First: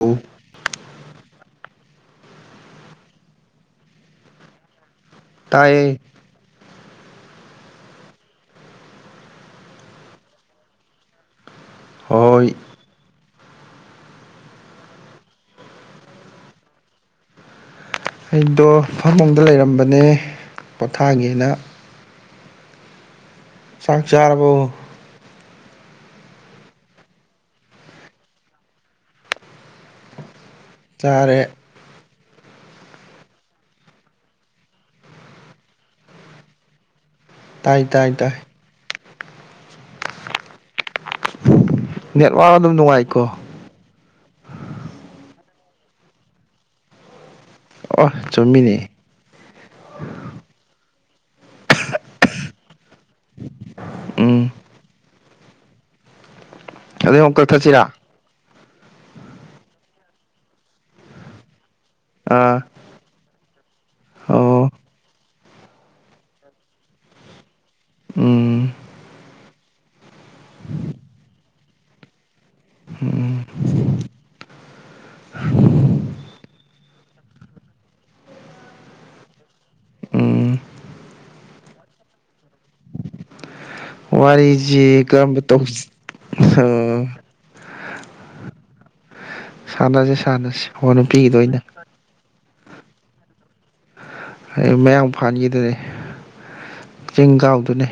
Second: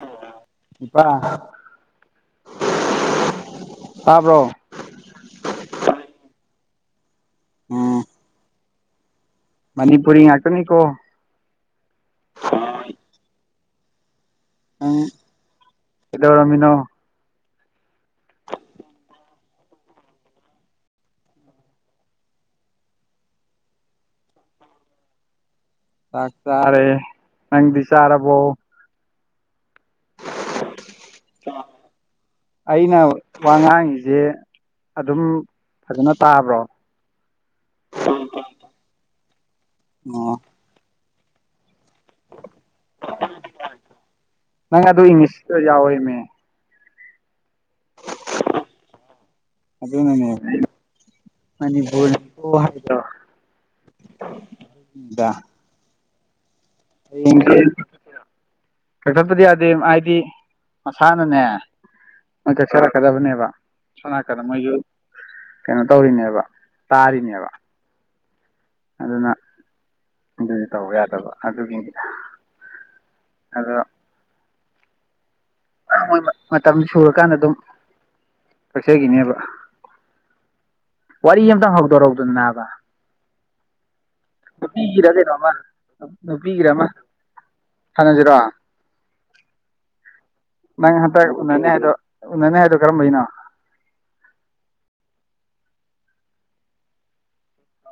ꯑꯣ ꯏꯄꯥ ꯇꯥꯕ꯭ꯔꯣ ꯇꯥꯏꯌꯦ ꯎꯝ ꯃꯅꯤꯄꯨꯔꯤ ꯉꯥꯛꯇꯅꯤꯀꯣ ꯍꯣꯏ ꯎꯝ ꯀꯗꯔꯃꯤꯅꯣ ꯑꯩꯗꯣ ꯐꯥꯃꯨꯡꯗ ꯂꯩꯔꯝꯕꯅꯦ ꯄꯣꯊꯥꯒꯦꯅ ꯆꯪꯆꯔꯕꯨꯣ ꯆꯥꯛ ꯆꯥꯔꯦ ꯅꯪ ꯆꯥꯔꯔꯕꯣ ꯆꯔꯦ ꯑꯩꯅ ꯋꯥ ꯉꯥꯡꯉꯁꯦ ꯑꯗꯨꯝ ꯐꯖꯅ ꯇꯥꯕ꯭ꯔꯣ ꯇꯥꯏ ꯇꯥꯏ ꯇꯥꯏ ꯑꯣ ꯅꯦꯠꯋꯥꯛ ꯑꯗꯨꯝ ꯅꯨꯡꯉꯥꯏꯀꯣ ꯅꯪ ꯑꯗꯨ ꯏꯪꯂꯤꯁꯁꯤꯗ ꯌꯥꯎꯋ ꯏꯅꯦ ꯑ ꯆꯨꯝꯃꯤꯅꯤ ꯑꯗꯨ ꯅꯅꯦꯅꯤ ꯍꯥꯏ ꯎꯝ ꯏꯗ ꯑꯗꯩ ꯑꯃꯨꯛ ꯍꯌꯦꯡꯗꯤ ꯀꯛꯊꯠꯁꯤꯔꯥ ꯀꯛꯊꯠꯄꯗꯤ ꯌꯥꯗꯦ ꯍꯥꯏꯗꯤ ꯃꯁꯥꯅꯅꯦ ꯑꯥ ꯃꯣꯏ ꯀꯛꯆꯔꯛꯀꯗꯕꯅꯦꯕ ꯁꯣꯅꯔꯛꯀꯗ ꯑꯣ ꯃꯣꯏꯁꯨ ꯀꯩꯅꯣ ꯇꯧꯔꯤꯅꯦꯕ ꯇꯥꯔꯤꯅꯦꯕ ꯎꯝ ꯑꯗꯨꯅ ꯑꯗꯨꯗꯤ ꯇꯧꯕ ꯌꯥꯗꯕ ꯑꯗꯨꯒꯤ ꯎꯝ [inaudible] ꯣꯏ ꯃꯇꯝ ꯁꯨꯔꯀꯥꯟꯗ ꯑꯗꯨꯝ ꯀꯛꯆꯈꯤꯅꯦꯕ ꯎꯝ ꯋꯥꯔꯤ ꯑꯃꯝꯇꯪ ꯍꯧꯗꯣꯔꯧꯗꯅ ꯅꯥꯕ ꯋꯥꯔꯤꯁꯤ ꯀꯔꯝꯕ ꯅꯨꯄꯤꯒ꯭ꯔꯗꯦꯔꯃ ꯇꯧꯁꯤ ꯅꯨꯄꯤꯒ꯭ꯔꯃ ꯑꯥ ꯐꯥꯟꯅꯁꯤꯔꯣ ꯁꯥꯟꯅꯁꯤꯦ ꯁꯥꯟꯅꯁꯤ ꯅꯪ ꯍꯟꯇꯛ ꯎꯅꯅꯦ ꯍꯥꯏꯗꯣ ꯎꯅꯅꯤ ꯍꯥꯏꯗꯣ ꯀꯔꯝꯕꯩꯅꯣ ꯑꯩ ꯃꯌꯥꯡ ꯐꯥꯟꯈꯤꯗꯨꯅꯤ ꯆꯤꯡ ꯀꯥꯎꯗꯨꯅꯤ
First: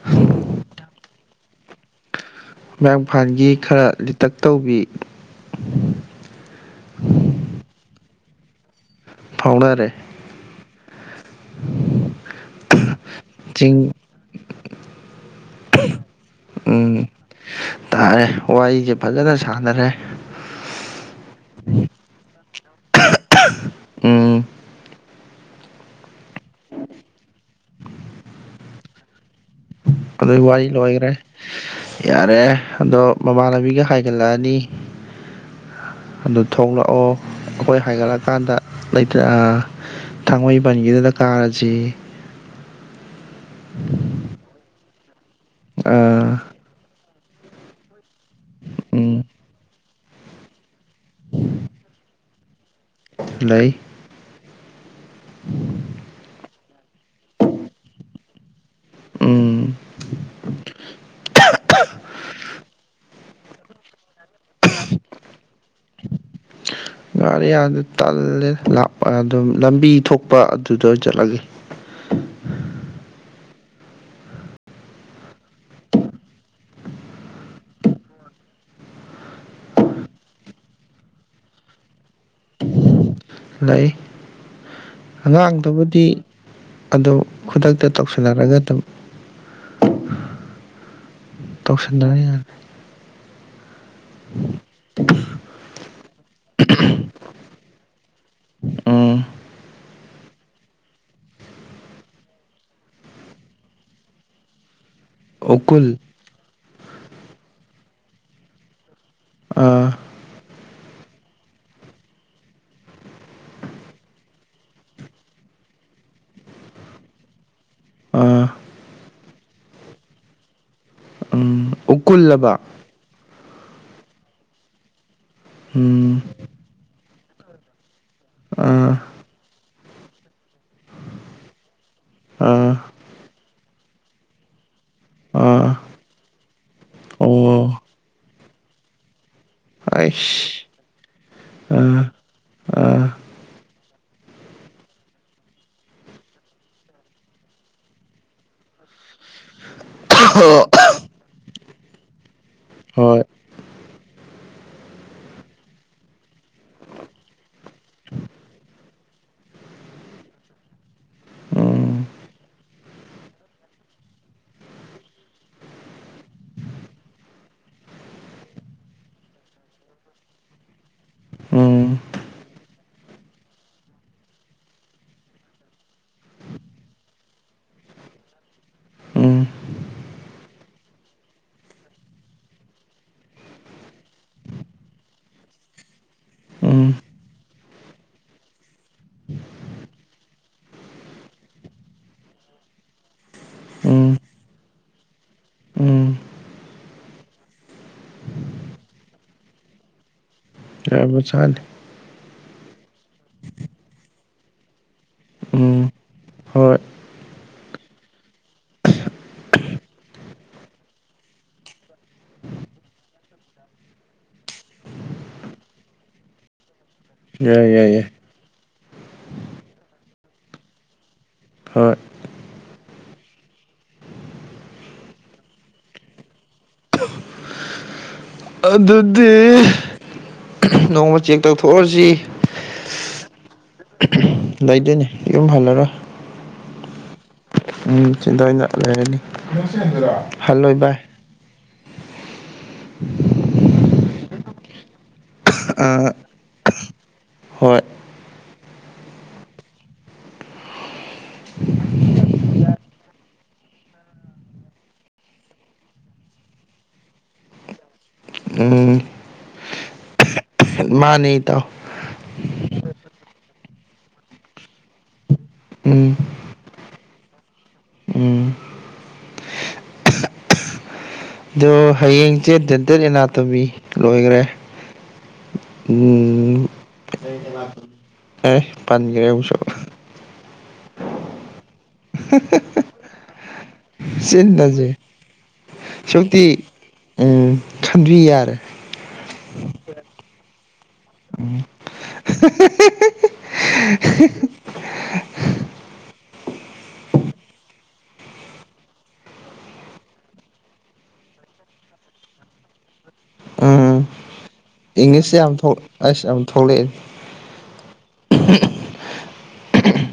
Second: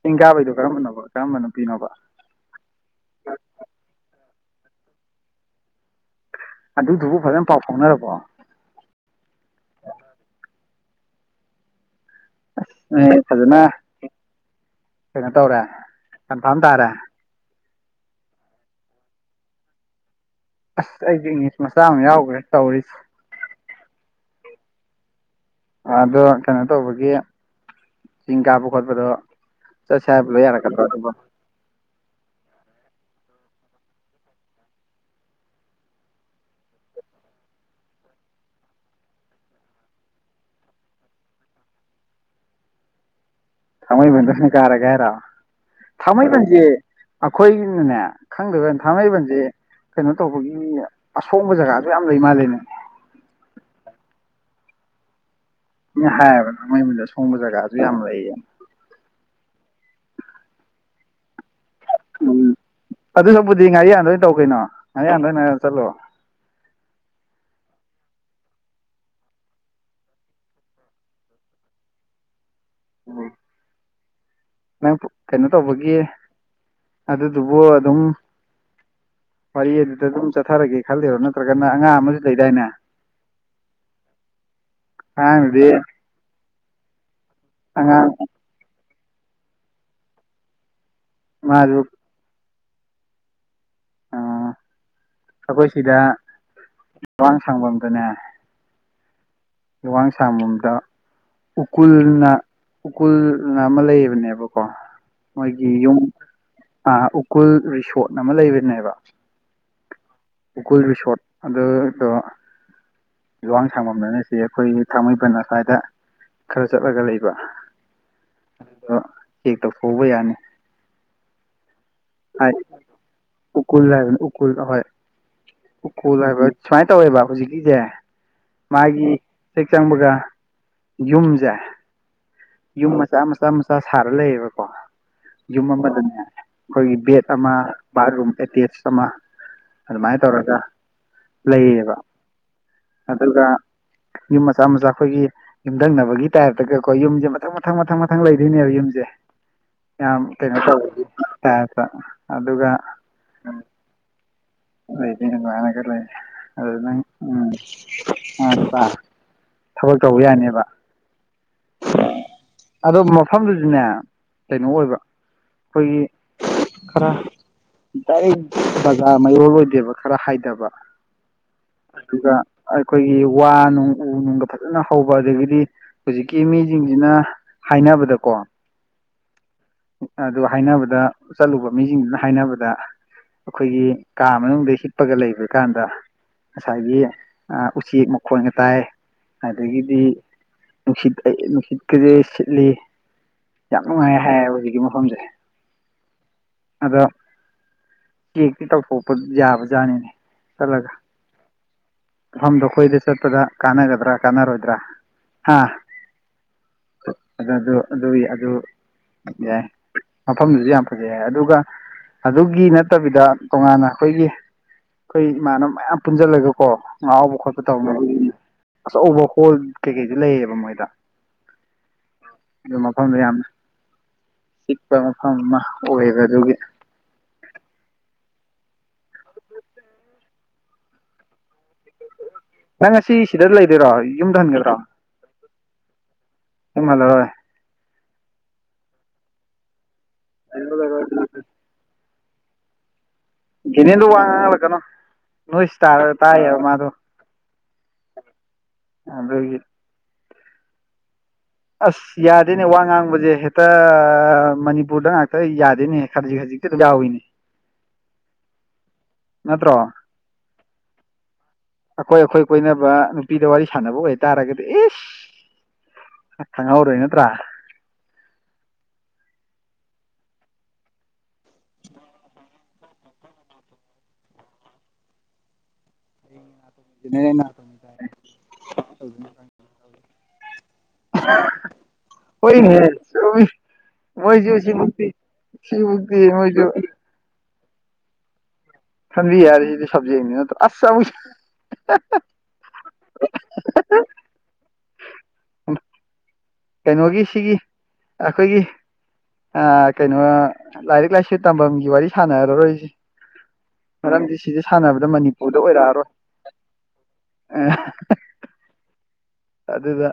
ꯆꯤꯡ ꯀꯥꯕꯩꯗꯣ ꯀꯔꯝꯕꯅꯣ ꯀꯔꯝꯕ ꯅꯨꯄꯤꯅꯣꯕ ꯃꯌꯥꯡꯐꯥꯟꯒꯤ ꯈꯔ ꯂꯤꯇꯛ ꯇꯧꯕꯤ ꯑꯗꯨꯗꯨꯕꯨ ꯐꯖꯅ ꯄꯥꯎ ꯐꯥꯎꯅꯔꯕꯣ ꯐꯥꯎꯅꯥꯔꯦ ꯑꯦ ꯐꯖꯅ ꯀꯩꯅꯣ ꯇꯧꯔꯦ ꯀꯟꯐꯥꯔꯝ ꯇꯥꯔꯦ ꯎꯝ ꯇꯥꯔꯦ ꯋꯥꯔꯤꯁꯦ ꯐꯖꯅ ꯁꯥꯟꯅꯔꯦ ꯑꯁ ꯑꯩꯗꯤ ꯏꯪꯂꯤꯁ ꯃꯆꯥ ꯑꯃ ꯌꯥꯎꯈ꯭ꯔꯦ ꯇꯧꯔꯤꯁꯦ ꯎꯝ ꯑꯗꯣ ꯀꯩꯅꯣ ꯇꯧꯕꯒꯤ ꯆꯤꯡ ꯀꯥꯕ ꯈꯣꯠꯄꯗꯣ ꯆꯠꯁꯦꯕ ꯑꯗꯨꯏ [unintelligible] ꯋꯥꯔꯤ ꯂꯣꯏꯈ꯭ꯔꯦ ꯌꯥꯔꯗꯣ ꯌꯥꯔꯦ ꯑꯗꯣ ꯃꯃꯥꯟꯅꯕꯤꯒ ꯍꯥꯏꯒꯠꯂꯛꯑꯅꯤ ꯑꯗꯨ ꯊꯣꯛꯂꯛꯑꯣ ꯑꯩꯈꯣꯏ ꯍꯥꯏꯒꯠꯂꯛꯀꯥꯟꯗ ꯂꯩꯇ ꯊꯥꯡꯃꯩꯕꯟꯒꯤꯗꯨꯗ ꯀꯥꯔꯁꯤ ꯊꯥꯡꯃꯩꯕꯟꯗ ꯁꯨꯝ ꯀꯥꯔꯒꯦ ꯍꯥꯏꯔꯑꯣ ꯑꯥ ꯊꯥꯡꯃꯩꯕꯟꯁꯦ ꯑꯩꯈꯣꯏꯒꯤꯅꯅꯦ ꯈꯪꯗꯕ ꯎꯝ ꯊꯥꯡꯃꯩꯕꯟꯁꯦ ꯀꯩꯅꯣ ꯇꯧꯕꯒꯤ ꯑꯁꯣꯡꯕ ꯖꯒꯥꯖꯨ ꯌꯥꯝ ꯂꯩ ꯃꯥꯜꯂꯅꯦ ꯂꯩ ꯍꯥꯏꯌꯦꯕ ꯅꯪ ꯃꯗ ꯁꯣꯡꯕ ꯖꯒꯥꯁꯨ ꯌꯥꯝ ꯂꯩꯌꯦ ꯎꯝ [unintelligible] ꯑꯗꯨꯁꯨꯕꯨꯗꯤ ꯉꯥꯔꯤꯌꯥꯟꯗꯣꯏꯅ ꯇꯧ ꯀꯩꯅꯣ ꯉꯥꯔꯤ ꯌꯥꯟꯗꯣꯏꯅ ꯑꯣꯏꯅ ꯆꯠꯂꯣ ꯉꯔꯤꯌꯥꯟꯗꯣ ꯇꯜꯂꯦꯄ ꯑꯗꯨꯝ ꯂꯝꯕꯤ ꯊꯣꯛꯄ ꯑꯗꯨꯗ ꯑꯣꯏꯅ ꯆꯠꯂꯒꯦ [unintelligible] ꯅꯪ ꯀꯩꯅꯣ ꯇꯧꯕꯒꯤ ꯑꯗꯨꯗꯨꯕꯨ ꯑꯗꯨꯝ ꯋꯥꯔꯤ ꯑꯗꯨꯗ ꯑꯗꯨꯝ ꯆꯠꯊꯔꯒꯦ ꯈꯜꯂꯤꯔꯣ ꯅꯠꯇ꯭ꯔꯒꯅ ꯑꯉꯥꯡ ꯑꯃꯁꯨ ꯂꯩꯗꯥꯏꯅꯦ ꯂꯩ ꯑꯉꯥꯡꯗꯨꯗꯤ ꯑꯉꯥꯡꯗꯨꯕꯨꯗꯤ ꯑꯗꯨ ꯈꯨꯗꯛꯇ ꯑꯉꯥꯡ ꯇꯧꯁꯤꯟꯅꯔꯒ ꯑꯗꯨꯝ ꯃꯥꯁꯨ ꯇꯧꯁꯟꯅꯔꯥ ꯑꯩꯈꯣꯏ ꯁꯤꯗ ꯂꯋꯥꯡ ꯁꯪꯐꯝꯗꯨꯅꯦ ꯎꯝ ꯂꯨꯋꯥꯡ ꯁꯥꯥꯡꯃꯝꯗ ꯎꯀꯨꯜꯅ ꯎꯀꯨꯜꯅ ꯑꯃ ꯂꯩꯌꯦꯕꯅꯦꯕꯀꯣ ꯃꯣꯏꯒꯤ ꯎꯀꯨꯜ ꯌꯨꯝ ꯎꯀꯨꯜ ꯔꯤꯁꯣꯠ ꯑꯃ ꯂꯩꯕꯅꯦꯕ ꯑꯥ ꯎꯀꯨꯜ ꯔꯤꯁꯣꯔꯠ ꯑꯗꯨꯗꯣ ꯌꯨꯋꯥꯡ ꯁꯥꯡꯃꯝꯅ ꯑꯩꯈꯣꯏꯒꯤ ꯊꯥꯡꯃꯩꯕꯟ ꯑꯁ꯭ꯋꯥꯏꯗ ꯈꯔ ꯆꯠꯂꯒ ꯂꯩꯕ ꯑꯥ [unintelligible] ꯈꯨꯕ ꯌꯥꯅꯤ ꯎꯝ ꯎꯀꯨꯜꯂꯕ ꯍꯥꯏ ꯎꯀꯨꯜ ꯎꯀꯨꯜ ꯍꯣꯏ ꯎꯀꯣꯜ ꯎꯝ ꯍꯥꯏꯕ ꯁꯨꯃꯥꯏꯅ ꯇꯧꯋꯦꯕ ꯍꯧꯖꯤꯛꯀꯤꯁꯦ ꯑꯥ ꯃꯥꯒꯤ ꯍꯦꯛ ꯆꯪꯕꯒ ꯌꯨꯝꯁꯦ ꯑꯥ ꯌꯨꯝ ꯃꯆꯥ ꯃꯆꯥ ꯃꯆꯥ ꯁꯥꯔ ꯂꯩꯌꯦꯕꯀꯣ ꯑꯥ ꯌꯨꯝ ꯑꯃꯗꯅꯦ ꯑꯩꯈꯣꯏꯒꯤ ꯕꯦꯗ ꯑꯃ ꯑꯣ ꯕꯥꯠꯔꯨꯝ ꯑꯦꯇꯦꯁ ꯑꯃ ꯑꯗꯨꯃꯥꯏꯅ ꯇꯧꯔꯒ ꯑꯩꯁ ꯂꯩꯌꯦꯕ ꯑꯥ ꯑꯗꯨꯒ ꯌꯨꯝ ꯃꯆꯥ ꯃꯆꯥ ꯈꯣꯏꯒꯤ ꯌꯨꯝꯊꯪꯅꯕꯒꯤ ꯇꯥꯏꯞꯇꯒꯀꯣ ꯌꯨꯝꯁꯦ ꯃꯊꯪ ꯃꯊꯪ ꯃꯊꯪ ꯃꯊꯪ ꯂꯩꯗꯣꯏꯅꯦꯕ ꯌꯨꯝꯁꯦ ꯌꯥꯝ ꯀꯩꯅꯣ ꯑꯥ ꯇꯧꯕꯒꯤ ꯇꯥꯏꯞꯇꯥ ꯑꯗꯨꯒ ꯍꯣꯏ [unintelligible] [unintelligible] ꯎꯝ ꯊꯕꯛ ꯇꯧꯕ ꯌꯥꯅꯦꯕ ꯎꯝ ꯑꯗꯣ ꯃꯐꯝꯗꯨꯁꯨꯅꯦ ꯀꯩꯅꯣ ꯑꯣꯏꯕ ꯈꯣꯏꯒꯤ ꯈꯔ ꯗꯥꯏꯔꯦꯛ ꯕꯖꯥꯔ ꯃꯌꯣꯜ ꯑꯣꯏꯗꯦꯕ ꯈꯔ ꯍꯥꯏꯗꯕ ꯎꯝ ꯑꯗꯨꯒ ꯑꯩꯈꯣꯏꯒꯤ ꯋꯥ ꯅ‌ꯣꯡ ꯎ ꯅ‌ꯣꯡꯒ ꯐꯖꯅ ꯍꯧꯕ ꯑꯗꯒꯤꯗꯤ ꯍꯧꯖꯤꯛꯀꯤ ꯃꯤꯁꯤꯡꯁꯤꯅ ꯍꯥꯏꯅꯕꯗꯀꯣ ꯎꯝ ꯑꯗꯨ ꯍꯥꯏꯅꯕꯗ ꯆꯠꯂꯨꯕ ꯃꯤꯁꯤꯡꯗꯨꯅ ꯍꯥꯏꯅꯕꯗ ꯑꯩꯈꯣꯏꯒꯤ ꯀꯥ ꯃꯅꯨꯡꯗ ꯍꯤꯞꯄꯒ ꯂꯩꯕꯥ ꯀꯥꯟꯗ ꯎꯝ ꯉꯁꯥꯏꯒꯤ ꯎꯆꯦꯛ ꯃꯈꯣꯟꯒ ꯇꯥꯏ ꯫ ꯑꯗꯒꯤꯗꯤ ꯅꯨꯡꯁꯤꯠ ꯑꯩ ꯅꯨꯡꯁꯤꯠꯀꯖ‌ꯦ ꯁꯤꯠꯂꯤ ꯫ ꯌꯥꯝ ꯎꯝ ꯅꯨꯡꯉꯥꯏꯌꯦ ꯍꯥꯏꯌꯦꯕ ꯍꯧꯖꯤꯛꯀꯤ ꯃꯐꯝꯁꯦ ꯫ ꯎꯝ ꯑꯗ‌ꯣ ꯆꯦꯛꯇꯤ ꯇꯧꯊꯣꯛꯄ ꯌꯥꯕ ꯖꯥꯠꯅꯤꯅꯦ ꯫ ꯌꯥꯕꯖꯥꯠꯅ‌ꯦ ꯃꯐꯝꯗꯣ ꯑꯩꯈꯣꯏꯗ ꯆꯠꯄꯗ ꯀꯥꯟꯅꯒꯗ꯭ꯔꯥ ꯀꯥꯟꯅꯔꯣꯏꯗ꯭ꯔꯥ ꯍꯥ? ꯍ‌ꯣꯏ ꯑ ꯑꯗꯨ ꯑꯗꯨ ꯑꯗꯨ ꯌꯥꯏ ꯃꯐꯝꯗꯨꯗꯤ ꯌꯥꯝ ꯐꯖꯩ ꯍꯥꯏ ꯑꯗꯨꯒ ꯑꯗꯨꯒꯤ ꯅꯠꯇꯕꯤꯗ ꯇꯣꯉꯥꯟꯅ ꯑꯩꯈꯣꯏꯒꯤ ꯈꯣꯏ ꯏꯃꯥꯟꯅꯕ ꯃꯌꯥꯝ ꯄꯨꯟꯁꯤꯜꯂꯒ ꯀꯣ ꯉꯥꯎꯕ ꯈꯣꯠꯄ ꯌꯥꯏ ꯌꯥꯏ ꯌꯥꯏ ꯇꯧꯅꯕꯒꯤꯅꯤ ꯫ ꯑꯆꯧꯕ ꯍꯣꯜ ꯀꯩꯀꯩꯗꯤ ꯂꯩꯌꯦꯕ ꯃꯣꯏꯗ ꯫ ꯍꯣꯏ ꯑꯗꯨ ꯃꯐꯝꯗꯨ ꯌꯥꯝ ꯆꯤꯛꯄ ꯃꯐꯝ ꯑꯃ ꯑꯣꯏꯕ ꯑꯗꯨꯒꯤ ꯫ ꯑꯗꯨꯗꯤ ꯅꯣꯡꯃ ꯆꯦꯛ ꯇꯧꯊꯣꯛꯑꯁꯤ ꯫ ꯅꯪ ꯉꯁꯤ ꯁꯤꯗ ꯂꯩꯗ‌ꯣꯏꯔꯣ? ꯂ‌ꯩꯗ‌ꯣꯏꯅ‌ꯦ ꯌꯨꯝ ꯍꯜꯂꯔ‌ꯣꯏ ꯫ ꯌꯨꯝ ꯍꯜꯂꯔ‌ꯣꯏ ꯎꯝ ꯁꯤꯗ ꯑꯣꯏꯅ ꯂꯩꯔꯅꯤ ꯫ ꯂꯩꯔ‌ꯣ ꯂꯩꯔ‌ꯣ [unintelligible] [unintelligible] ꯗꯨ ꯋꯥ ꯉꯥꯡꯍꯜꯂꯛꯀꯅꯣ ꯅꯣꯏ ꯑꯥ [unintelligible] ꯇꯥꯏꯌꯦꯕ ꯃꯥꯗꯣ ꯫ ꯍꯣꯏ ꯑꯗꯨꯒꯤ ꯑꯁ ꯌꯥꯗꯦꯅꯦ ꯋꯥ ꯉꯥꯡꯕꯁꯦ ꯍꯦꯛꯇ ꯃꯅꯤꯄꯨꯔꯗ ꯉꯥꯛꯇ ꯌꯥꯗꯦꯅꯦ ꯈꯖꯤꯛ ꯈꯖꯤꯛ ꯫ [unintelligible] ꯌꯥꯎꯏꯅꯦ ꯅꯠꯇ꯭ꯔꯣ? ꯃꯥꯅꯦ‌ ꯏꯇꯥꯎ ꯫ ꯑꯩꯈꯣꯏ ꯑꯩꯈꯣꯏ ꯀꯣꯏꯅꯕ ꯅꯨꯄꯤꯗ ꯋꯥꯔꯤ ꯁꯥꯟꯅꯕ ꯑꯣꯏꯇꯥꯔꯒꯗꯤ ꯏꯁ ꯫ ꯎꯝ ꯈꯪꯍꯧꯔ‌ꯣꯏ ꯅꯇ꯭ꯔꯥ? ꯎꯝ ꯑꯗꯣ ꯍꯌꯦꯡꯁꯦ ꯗꯦꯟꯇꯦꯜ ꯑꯦꯅꯥꯇꯣꯃꯤ ꯂꯣꯏꯈꯔꯦ ꯫ ꯎꯝ ꯗꯦꯟꯇꯦꯜ ꯑꯦꯅꯥꯇꯣꯃꯤ [inaudible] ꯑꯦ ꯄꯥꯟꯒ꯭ꯔ‌ꯦ ꯑꯃꯨꯛꯁꯨ ꯫ ꯍꯣꯏꯅꯦꯍ‌ꯦ ꯆꯨꯝꯃꯤ ꯫ ꯃ‌ꯣꯏꯁꯨ ꯆꯤꯟꯅꯁꯦ ꯁꯤꯃꯛꯇꯤ ꯁꯤꯃꯛꯇꯤ ꯁꯨꯛꯇꯤ ꯃꯣꯏꯁꯨ ꯎꯝ ꯈꯟꯕꯤ ꯌꯥꯔ‌ꯦ ꯫ ꯈꯟꯕꯤ ꯌꯥꯔ‌ꯦ ꯁꯤꯗꯤ ꯁꯕꯖ‍ꯦꯛꯅꯤ ꯅꯠꯇ‍꯭ꯔ‌ꯣ? ꯑꯁ ꯑꯃꯨꯛꯁꯨ [unintelligible] [unintelligible] ꯀꯩꯅꯣꯒꯤ ꯁꯤꯒꯤ ꯑꯩꯈꯣꯏꯒꯤ ꯑ ꯀꯩꯅꯣ ꯂꯥꯏꯔꯤꯛ ꯂꯥꯏꯁꯨ ꯇꯝꯐꯝꯒꯤ ꯋꯥꯔꯤ ꯁꯥꯟꯅꯔꯔꯣꯏꯁꯤ ꯫ ꯎꯝ ꯃꯔꯝꯗꯤ ꯁꯤꯗ ꯁꯥꯟꯅꯕꯗ ꯏꯪꯂꯤꯁꯁꯦ ꯃꯅꯤꯄꯨꯔꯗ ꯌꯥꯝ ꯊꯣꯛ ꯑꯣꯏꯔꯛꯑꯔꯣꯏ ꯑꯁ ꯌꯥꯝ ꯊꯣꯛꯂꯛꯑꯦ ꯫ ꯑꯗꯨꯗ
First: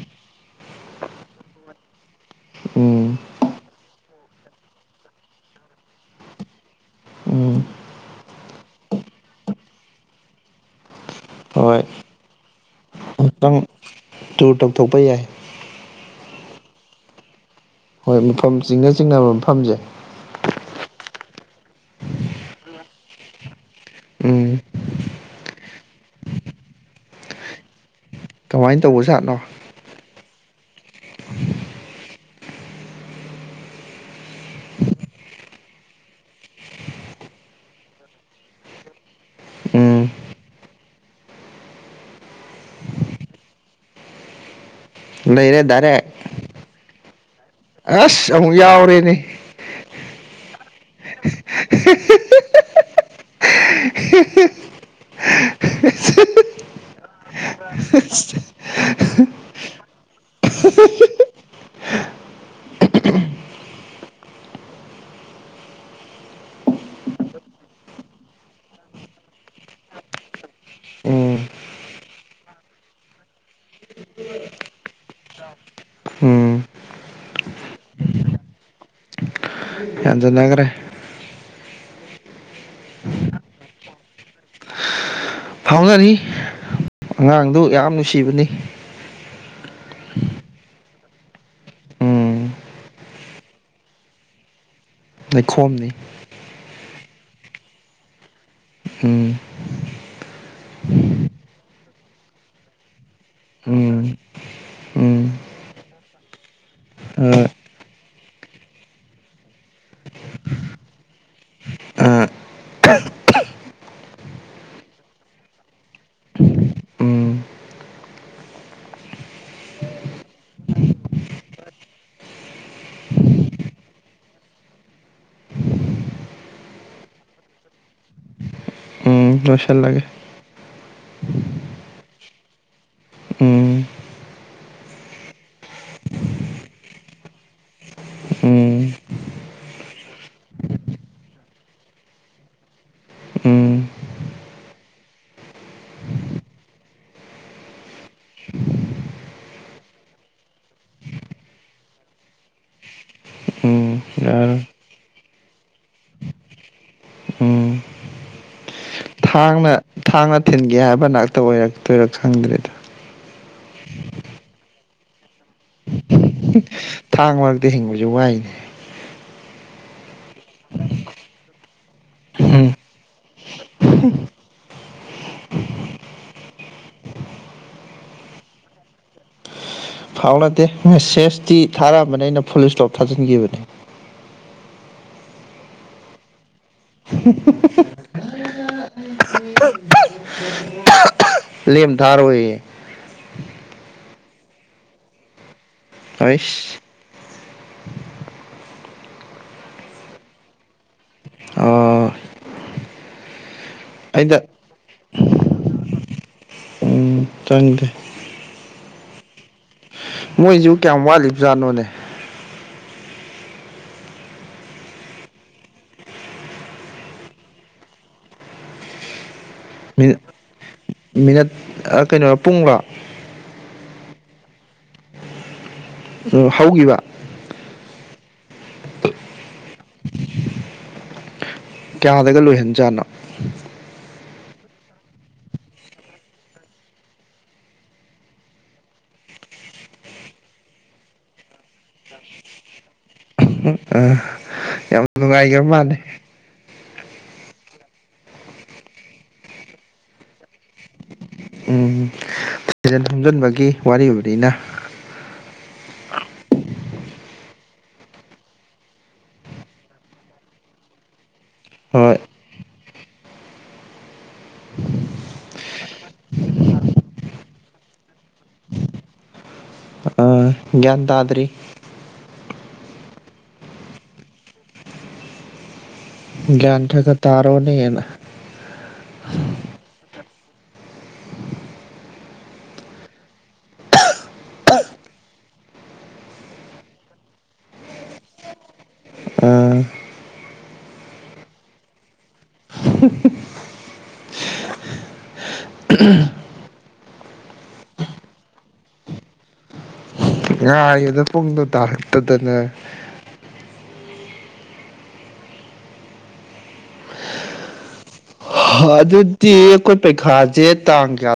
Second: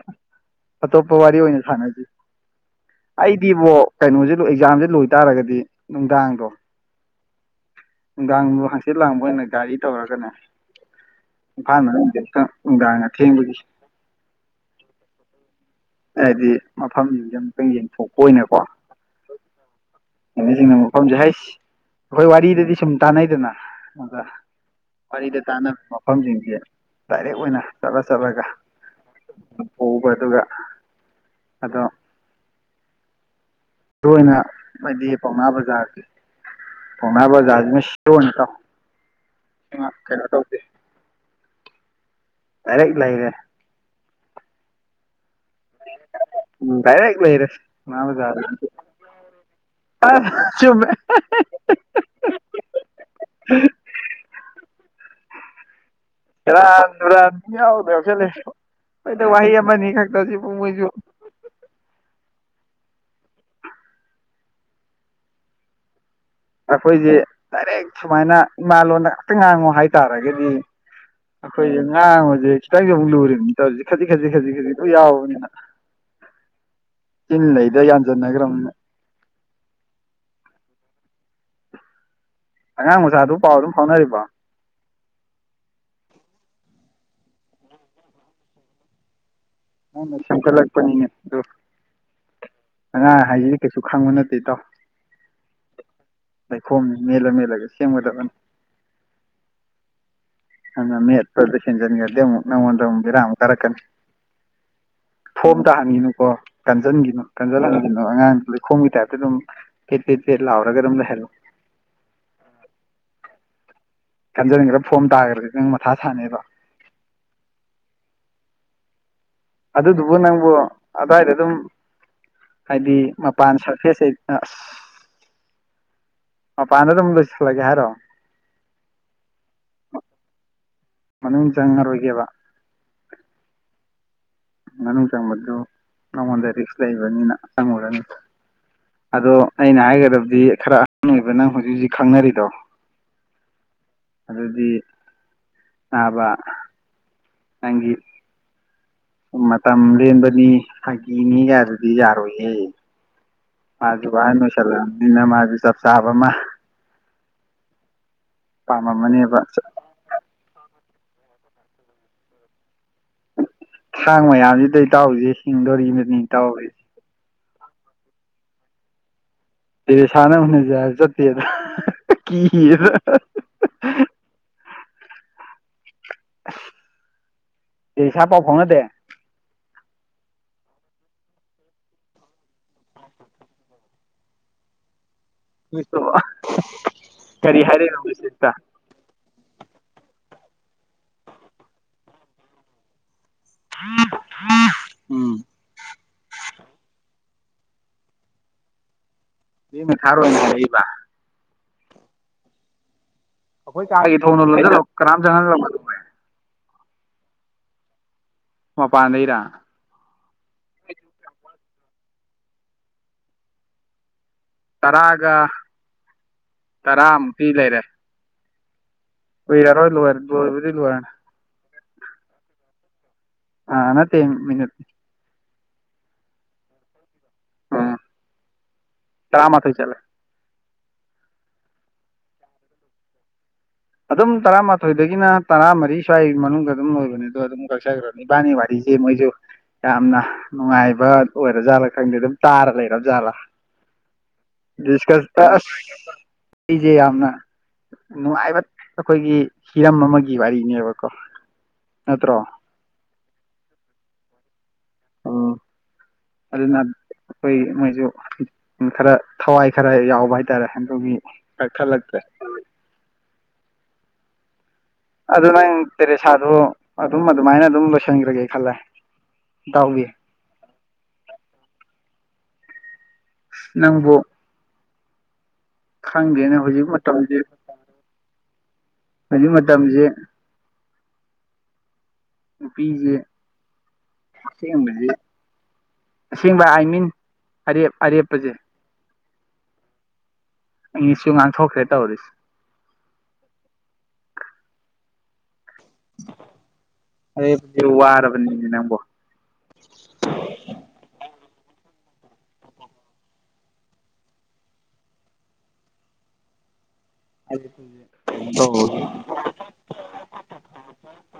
ꯑꯇꯣꯞꯄ ꯋꯥꯔꯤ ꯑꯣꯏꯅ ꯁꯥꯟꯅꯁꯤ ꯫ ꯎꯝ ꯑꯩꯗꯤꯕꯣ ꯀꯩꯅꯣꯁꯦ ꯑꯦꯛꯖꯥꯝꯁꯦ ꯂꯣꯏꯇꯥꯥꯔꯒꯗꯤ ꯅꯨꯡꯗꯥꯡꯗꯣ ꯎꯝ ꯅꯨꯡꯗꯥꯡꯗꯣ ꯍꯥꯛꯆꯤꯠ ꯂꯥꯡꯕ ꯑꯣꯏꯅ ꯒꯥꯔꯤ ꯇꯧꯔꯒꯅꯦ ꯏꯝꯐꯥꯜ ꯃꯅꯨꯡꯁ‌ꯦ ꯑꯃꯨꯛꯇꯪ ꯅꯨꯡꯗꯥꯡ ꯉꯨꯍꯥꯛꯇꯪ ꯑꯊꯦꯡꯕꯒꯤ ꯇꯨꯔ ꯇꯧꯊꯣꯛꯄ ꯌꯥꯏ ꯍꯥꯏꯗꯤ ꯃꯐꯝ ꯌꯝ ꯍꯣꯏ ꯃꯐꯝ ꯆꯤꯡꯅ ꯆꯤꯡꯅꯕ ꯃꯐꯝꯁꯦ ꯑꯁꯤꯡꯅ ꯃꯐꯝꯁꯦ ꯍꯁ ꯑꯩꯈꯣꯏ ꯋꯥꯔꯤꯗꯗꯤ ꯁꯨꯝ ꯇꯥꯟꯅꯩꯗꯅ ꯑꯗ ꯎꯝ ꯋꯥꯔꯤꯗ ꯇꯥꯟꯅꯕ ꯃꯐꯝꯁꯤꯡꯁꯦ ꯗꯥꯏꯔꯦꯛ ꯑꯣꯏꯅ ꯆꯠꯂ ꯆꯠꯂꯒ ꯀꯃꯥꯏꯅ ꯇꯧꯕ ꯁꯥꯠꯅꯣ ꯍꯕ ꯑꯗꯨꯒ ꯑꯗꯣ ꯃꯔ ꯑꯣꯏꯅ ꯍꯥꯏꯗꯤ ꯄꯥꯎꯅꯥ ꯕꯖꯥꯔꯒꯤ ꯍꯅꯥꯕꯖ ꯑꯥꯖꯃꯦꯅꯤ ꯇ ꯎꯝ ꯀꯩꯅꯩꯅ ꯇꯧ ꯍꯔ ꯂꯩꯔꯦ ꯏꯔꯦꯗꯔꯦ ꯎ ꯇꯩꯔꯂ ꯏꯔꯦ ꯅꯖꯔ ꯑꯃꯨꯛ ꯌꯥꯎꯔꯦꯅꯦ ꯑ ꯆꯨꯕ ꯍ ꯑ ꯥꯟ ꯔꯥꯟ ꯌꯥꯎꯗ ꯌꯥꯎꯁꯜꯂꯦ ꯅꯣꯏꯗ ꯋꯥꯍꯩ ꯑꯃꯅꯤ ꯈꯛꯇꯁꯤꯕꯨꯡ ꯃꯣꯏꯁꯨ ꯑꯩꯈꯣꯏꯁꯦ ꯗꯥꯏꯔꯦꯛ ꯁꯨꯃꯥꯏꯅ ꯏꯃꯥꯂꯣꯟꯗ ꯈꯛꯇ ꯉꯥꯡꯉꯨ ꯍꯥꯏꯇꯥꯔꯒꯗꯤ ꯎꯝ ꯑꯩꯈꯣꯏꯁꯦ ꯉꯥꯡꯉꯕꯁꯦ ꯈꯤꯇꯪꯁꯨ ꯑꯃꯨꯛ ꯂꯨꯔꯤꯕꯅꯤ ꯇꯧꯔꯤꯁꯦ ꯈꯖꯤꯛ ꯈꯖꯤꯛ ꯈꯖꯤꯛ ꯈꯖꯤꯛ ꯂ ꯌꯥꯎꯕꯅꯤꯅ ꯎꯝ ꯏꯤꯟ ꯂꯩꯗ ꯌꯥꯟ ꯆꯟꯅꯈ꯭ꯔꯕꯅꯦ ꯌꯥꯟꯖꯅꯒ꯭ꯔꯦ ꯑꯉꯥꯡ ꯃꯆꯥꯗꯨ ꯄꯥꯎ ꯑꯗꯨꯝ ꯐꯥꯎꯅꯔꯤꯕ ꯐꯥꯎꯅꯔꯤ ꯑꯉꯥꯡꯗꯨ ꯌꯥꯝ ꯅꯨꯡꯁꯤꯕꯅꯤ ꯑ ꯆꯪꯀꯔ ꯂꯄꯅꯤꯅꯦ ꯎꯝ ꯑꯉꯥꯡ ꯍꯥꯏꯁꯤꯁꯦ ꯀꯩꯁꯨ ꯈꯪꯕ ꯅꯠꯇꯦ ꯇꯣ ꯂꯩꯈꯣꯝꯅꯤ ꯂꯩꯈꯣꯝꯅꯤ ꯃꯦꯜꯂ ꯃꯦꯜꯂꯒ ꯁꯦꯝꯒꯗꯕꯅꯤ ꯎꯝ ꯃꯃꯦ ꯄ꯭ꯔꯗꯁꯟ ꯆꯒꯗꯦ ꯅꯃꯣꯟꯗꯕꯤꯔꯥꯝ ꯀꯔꯛ ꯀꯅꯤ ꯎꯝ ꯐꯣꯝ ꯇꯥꯍꯟꯈꯤꯅꯨꯀꯣ ꯀꯟꯁꯤꯟꯈꯤꯅꯨ ꯀꯟꯖꯟꯍꯟꯈꯤꯅꯣ ꯑꯉꯥꯡꯗꯨ ꯂꯩꯈꯣꯝꯒꯤ ꯇꯥꯏꯞꯇ ꯑꯗꯨꯝ ꯀꯠꯇꯦꯠꯂꯥꯎꯔꯒꯔꯝꯗ ꯍꯦꯜꯣ ꯈꯟꯖꯅꯤꯡꯈ꯭ꯔꯥ ꯐꯣꯝ ꯇꯥꯈ꯭ꯔꯗꯤ ꯅꯪ ꯃꯊꯥ ꯁꯥꯟꯅꯩꯑꯕ ꯑꯗꯨꯗꯨꯕꯨ ꯅꯪꯕꯨꯣ ꯑꯥꯏꯗꯤ ꯑꯗꯨꯝ ꯍꯥꯏꯗꯤ ꯃꯄꯥꯟ ꯁꯔꯐꯦꯁ ꯑꯣ ꯄꯥꯟꯗ ꯃ ꯂ ꯏꯁꯆꯥ ꯂꯒꯦ ꯍꯥꯏꯔ ꯂꯁꯦꯜ ꯂꯒꯦ ꯃꯅꯨꯡ ꯆꯪꯉꯔꯣꯏꯒꯦꯕ ꯎꯝ ꯃꯅꯨꯡ ꯆꯪꯕꯗꯨ ꯅꯉꯣꯟꯗ ꯔꯤꯛꯁ ꯂꯩꯕꯅꯤꯅ ꯆꯪꯉꯨꯔꯅꯤ ꯎꯝ ꯑꯗꯣ ꯑꯩꯅ ꯍꯥꯏꯒꯗꯕꯗꯤ ꯈꯔ ꯑꯍꯥꯡ ꯑꯣꯏꯕ ꯅꯪ ꯍꯧꯖꯤꯛ ꯍꯧꯖꯤꯛ ꯈꯪꯅꯔꯤꯗꯣ ꯎꯝ ꯑꯗꯨꯗꯤ ꯑꯅꯥꯕ ꯅꯪꯒꯤ ꯃꯇꯝ ꯂꯦꯟꯕꯅꯤ ꯐꯥꯒꯤꯅꯤꯒꯗꯨꯗꯤ ꯌꯥꯔꯣꯏꯌꯦꯦ ꯃꯥꯁꯨ ꯚꯍꯟ ꯌꯥꯔꯣꯏ ꯂꯣꯏꯁꯜꯂꯛꯑꯅꯤꯅ ꯃꯥꯁꯨ ꯆꯞ ꯆꯥꯕ ꯑꯃ ꯎꯝ ꯄꯥꯝꯃꯝꯃꯅꯦꯕ ꯊꯥꯡꯅ ꯊꯥꯡꯅ ꯊꯤꯟꯒꯦ ꯍꯥꯏꯕ ꯅꯥꯛꯇ ꯑꯣꯏꯔꯛꯇꯣꯏꯔ ꯈꯪꯗ꯭ꯔꯦꯗ ꯊꯥꯡ ꯃꯌꯥꯝꯁꯤ ꯇꯩꯇꯥꯎꯁꯦ ꯍꯤꯡꯗꯣꯔꯤꯕꯅꯤ ꯏꯇꯥꯎꯁꯦ ꯊꯥꯡ ꯃꯔꯛꯇ ꯍꯤꯡꯕꯁꯨ ꯋꯥꯏꯅꯦ ꯇꯔ ꯁꯥꯟꯅꯅꯁꯦ ꯆꯠꯇꯦꯗ ꯎꯝ ꯀꯤꯗ ꯑꯦ ꯏꯁꯥ ꯄꯥꯎ ꯐꯥꯎꯅ ꯗꯦ ꯐꯥꯎ ꯅꯠꯇꯦ ꯃꯦꯁꯦꯁꯇꯤ ꯊꯥꯔꯛꯑꯕꯅꯤ ꯑꯩꯅ ꯄꯨꯂꯤꯁ ꯏꯁꯇꯣꯞ ꯊꯥꯖꯤꯟꯈꯤꯕꯅꯦ ꯃꯤ ꯀꯔꯤ ꯍꯥꯏꯔꯤꯅꯣꯁꯛꯇ [inaudible] [inaudible] ꯂꯦꯝꯊꯥꯔꯣꯏꯌꯦ ꯎꯝ ꯇꯩꯁ ꯃ ꯊꯥꯔꯣꯏ ꯏꯕ ꯑꯣ ꯑꯩꯈꯣꯏ ꯀꯥꯒꯤ ꯊꯧꯅꯣꯣꯏ ꯀꯅꯥꯝ ꯆꯪꯍꯟ ꯎꯝ ꯊꯪꯗꯦ ꯃꯄꯥꯟꯗꯔ ꯃꯣꯏꯁꯨ ꯀꯌꯥꯝ ꯋꯥꯠꯂꯤꯕꯖꯥꯠꯅꯣꯅꯦ ꯇꯔꯥꯒ ꯇꯔꯥꯃꯨꯛꯇꯤ ꯂꯩꯔꯦ ꯑꯣꯏꯣꯏꯔ ꯑꯔꯣꯏ ꯂ ꯃꯤꯅꯠ ꯑꯣꯏꯔ ꯂꯅ ꯃꯤꯅꯠ ꯀꯩꯅꯣ ꯄꯨꯡꯕ ꯑ ꯅꯠꯇꯦ ꯃꯤꯅꯦ ꯍꯧꯈꯤꯕ ꯎꯝ ꯇꯥꯃꯊꯣꯏ ꯆꯂꯦ ꯀꯌꯥꯗꯒ ꯂꯣꯏꯍꯟꯖꯥꯠꯅꯣ ꯑꯗꯨꯝ ꯇꯔꯥꯃꯥꯊꯣꯏꯗꯒꯤꯅ ꯇꯔꯥꯃꯔꯤ ꯁ꯭ꯋꯥꯏ ꯃꯅꯨꯡꯗ ꯑꯗꯨꯝ ꯑꯣꯏꯕꯅꯦ ꯑꯗꯣ ꯑꯗꯨꯝ ꯏꯕꯥꯅꯤ ꯋꯥꯔꯤ ꯋꯥꯔꯤꯁꯤꯦ ꯃꯣꯏꯁꯨ ꯌꯥꯝꯅ ꯅꯨꯡꯉꯥꯏꯕ ꯑꯣꯏꯔꯖꯥꯠꯂꯥ ꯈꯪꯗꯦ ꯑꯗꯨꯝ ꯇꯥꯔ ꯂꯩꯔꯕ ꯖꯥꯠꯂꯥ ꯑ ꯌꯥꯝ ꯅꯨꯡꯉꯥꯏꯈ ꯃꯥꯜꯂꯦ ꯑꯩꯁꯦ ꯌꯥꯝꯅ ꯅꯨꯡꯉꯥꯏꯕ ꯑꯩꯈꯣꯏꯒꯤ ꯍꯤꯔꯝ ꯑꯃꯒꯤ ꯋꯥꯔꯤꯅꯦꯕꯀꯣ ꯅꯠꯇ꯭ꯔꯣ ꯊꯤꯖꯤꯟ ꯈꯣꯝꯖꯤꯟꯕꯒꯤ ꯋꯥꯔꯤ ꯑꯣꯏꯕꯅꯤꯅ ꯑꯣ ꯑꯗꯨꯅ ꯑꯩꯈꯣꯏ ꯃꯣꯏꯁꯨ ꯈꯔ ꯊꯋꯥꯏ ꯈꯔ ꯌꯥꯎꯕ ꯍꯥꯏꯇꯥꯔꯦ ꯑꯗꯨꯒꯤ ꯈ ꯈꯔ ꯍꯣꯏ ꯂꯥꯛꯛꯇꯦ ꯑꯗꯨ ꯅꯪ ꯇꯦꯔꯦꯁꯥꯗꯣ ꯑꯗꯨꯝ ꯑꯗꯨꯃꯥꯏꯅ ꯑꯗꯨꯝ ꯂꯣꯏꯁꯤꯟꯈ꯭ꯔꯒꯦ ꯈꯜꯂꯦꯇꯎꯕꯤ ꯌꯥ꯭ꯟꯗꯥꯗꯔꯤ ꯅꯪꯕꯨ ꯈꯪꯗꯦꯅꯦ ꯟ ꯍꯧꯖꯤꯛ ꯊꯒ ꯃꯇꯝꯁꯦ ꯇꯥꯔꯣꯅꯤꯅ ꯍꯧꯖꯤꯛ ꯃꯇꯝꯁꯦ ꯎ ꯄꯤꯁꯦ ꯑꯁꯦꯡꯕꯕꯁꯤ ꯑꯁꯦꯡꯕ ꯑꯥꯏ ꯃꯤꯟ ꯑꯔꯦꯞ ꯑꯔꯦꯞꯄꯁꯦ ꯑ ꯑꯩꯁꯨ ꯉꯥꯡꯊꯣꯛꯈ꯭ꯔꯦ ꯇꯧꯔꯤꯁꯦ ꯑꯩꯕꯨꯗꯤ ꯋꯥꯔꯕꯅꯤꯅꯦ ꯅꯪꯕꯨ ꯉꯥꯏꯌꯦꯨꯗ ꯄꯨꯡꯗꯣ ꯇꯥꯔꯛꯇꯗꯅ ꯍꯥꯏ ꯊꯦꯡ ꯑꯗꯨꯗꯤ ꯑꯩꯈꯣꯏ ꯄꯔꯤꯈꯥꯁꯦ ꯇꯥꯡ ꯀꯌꯥ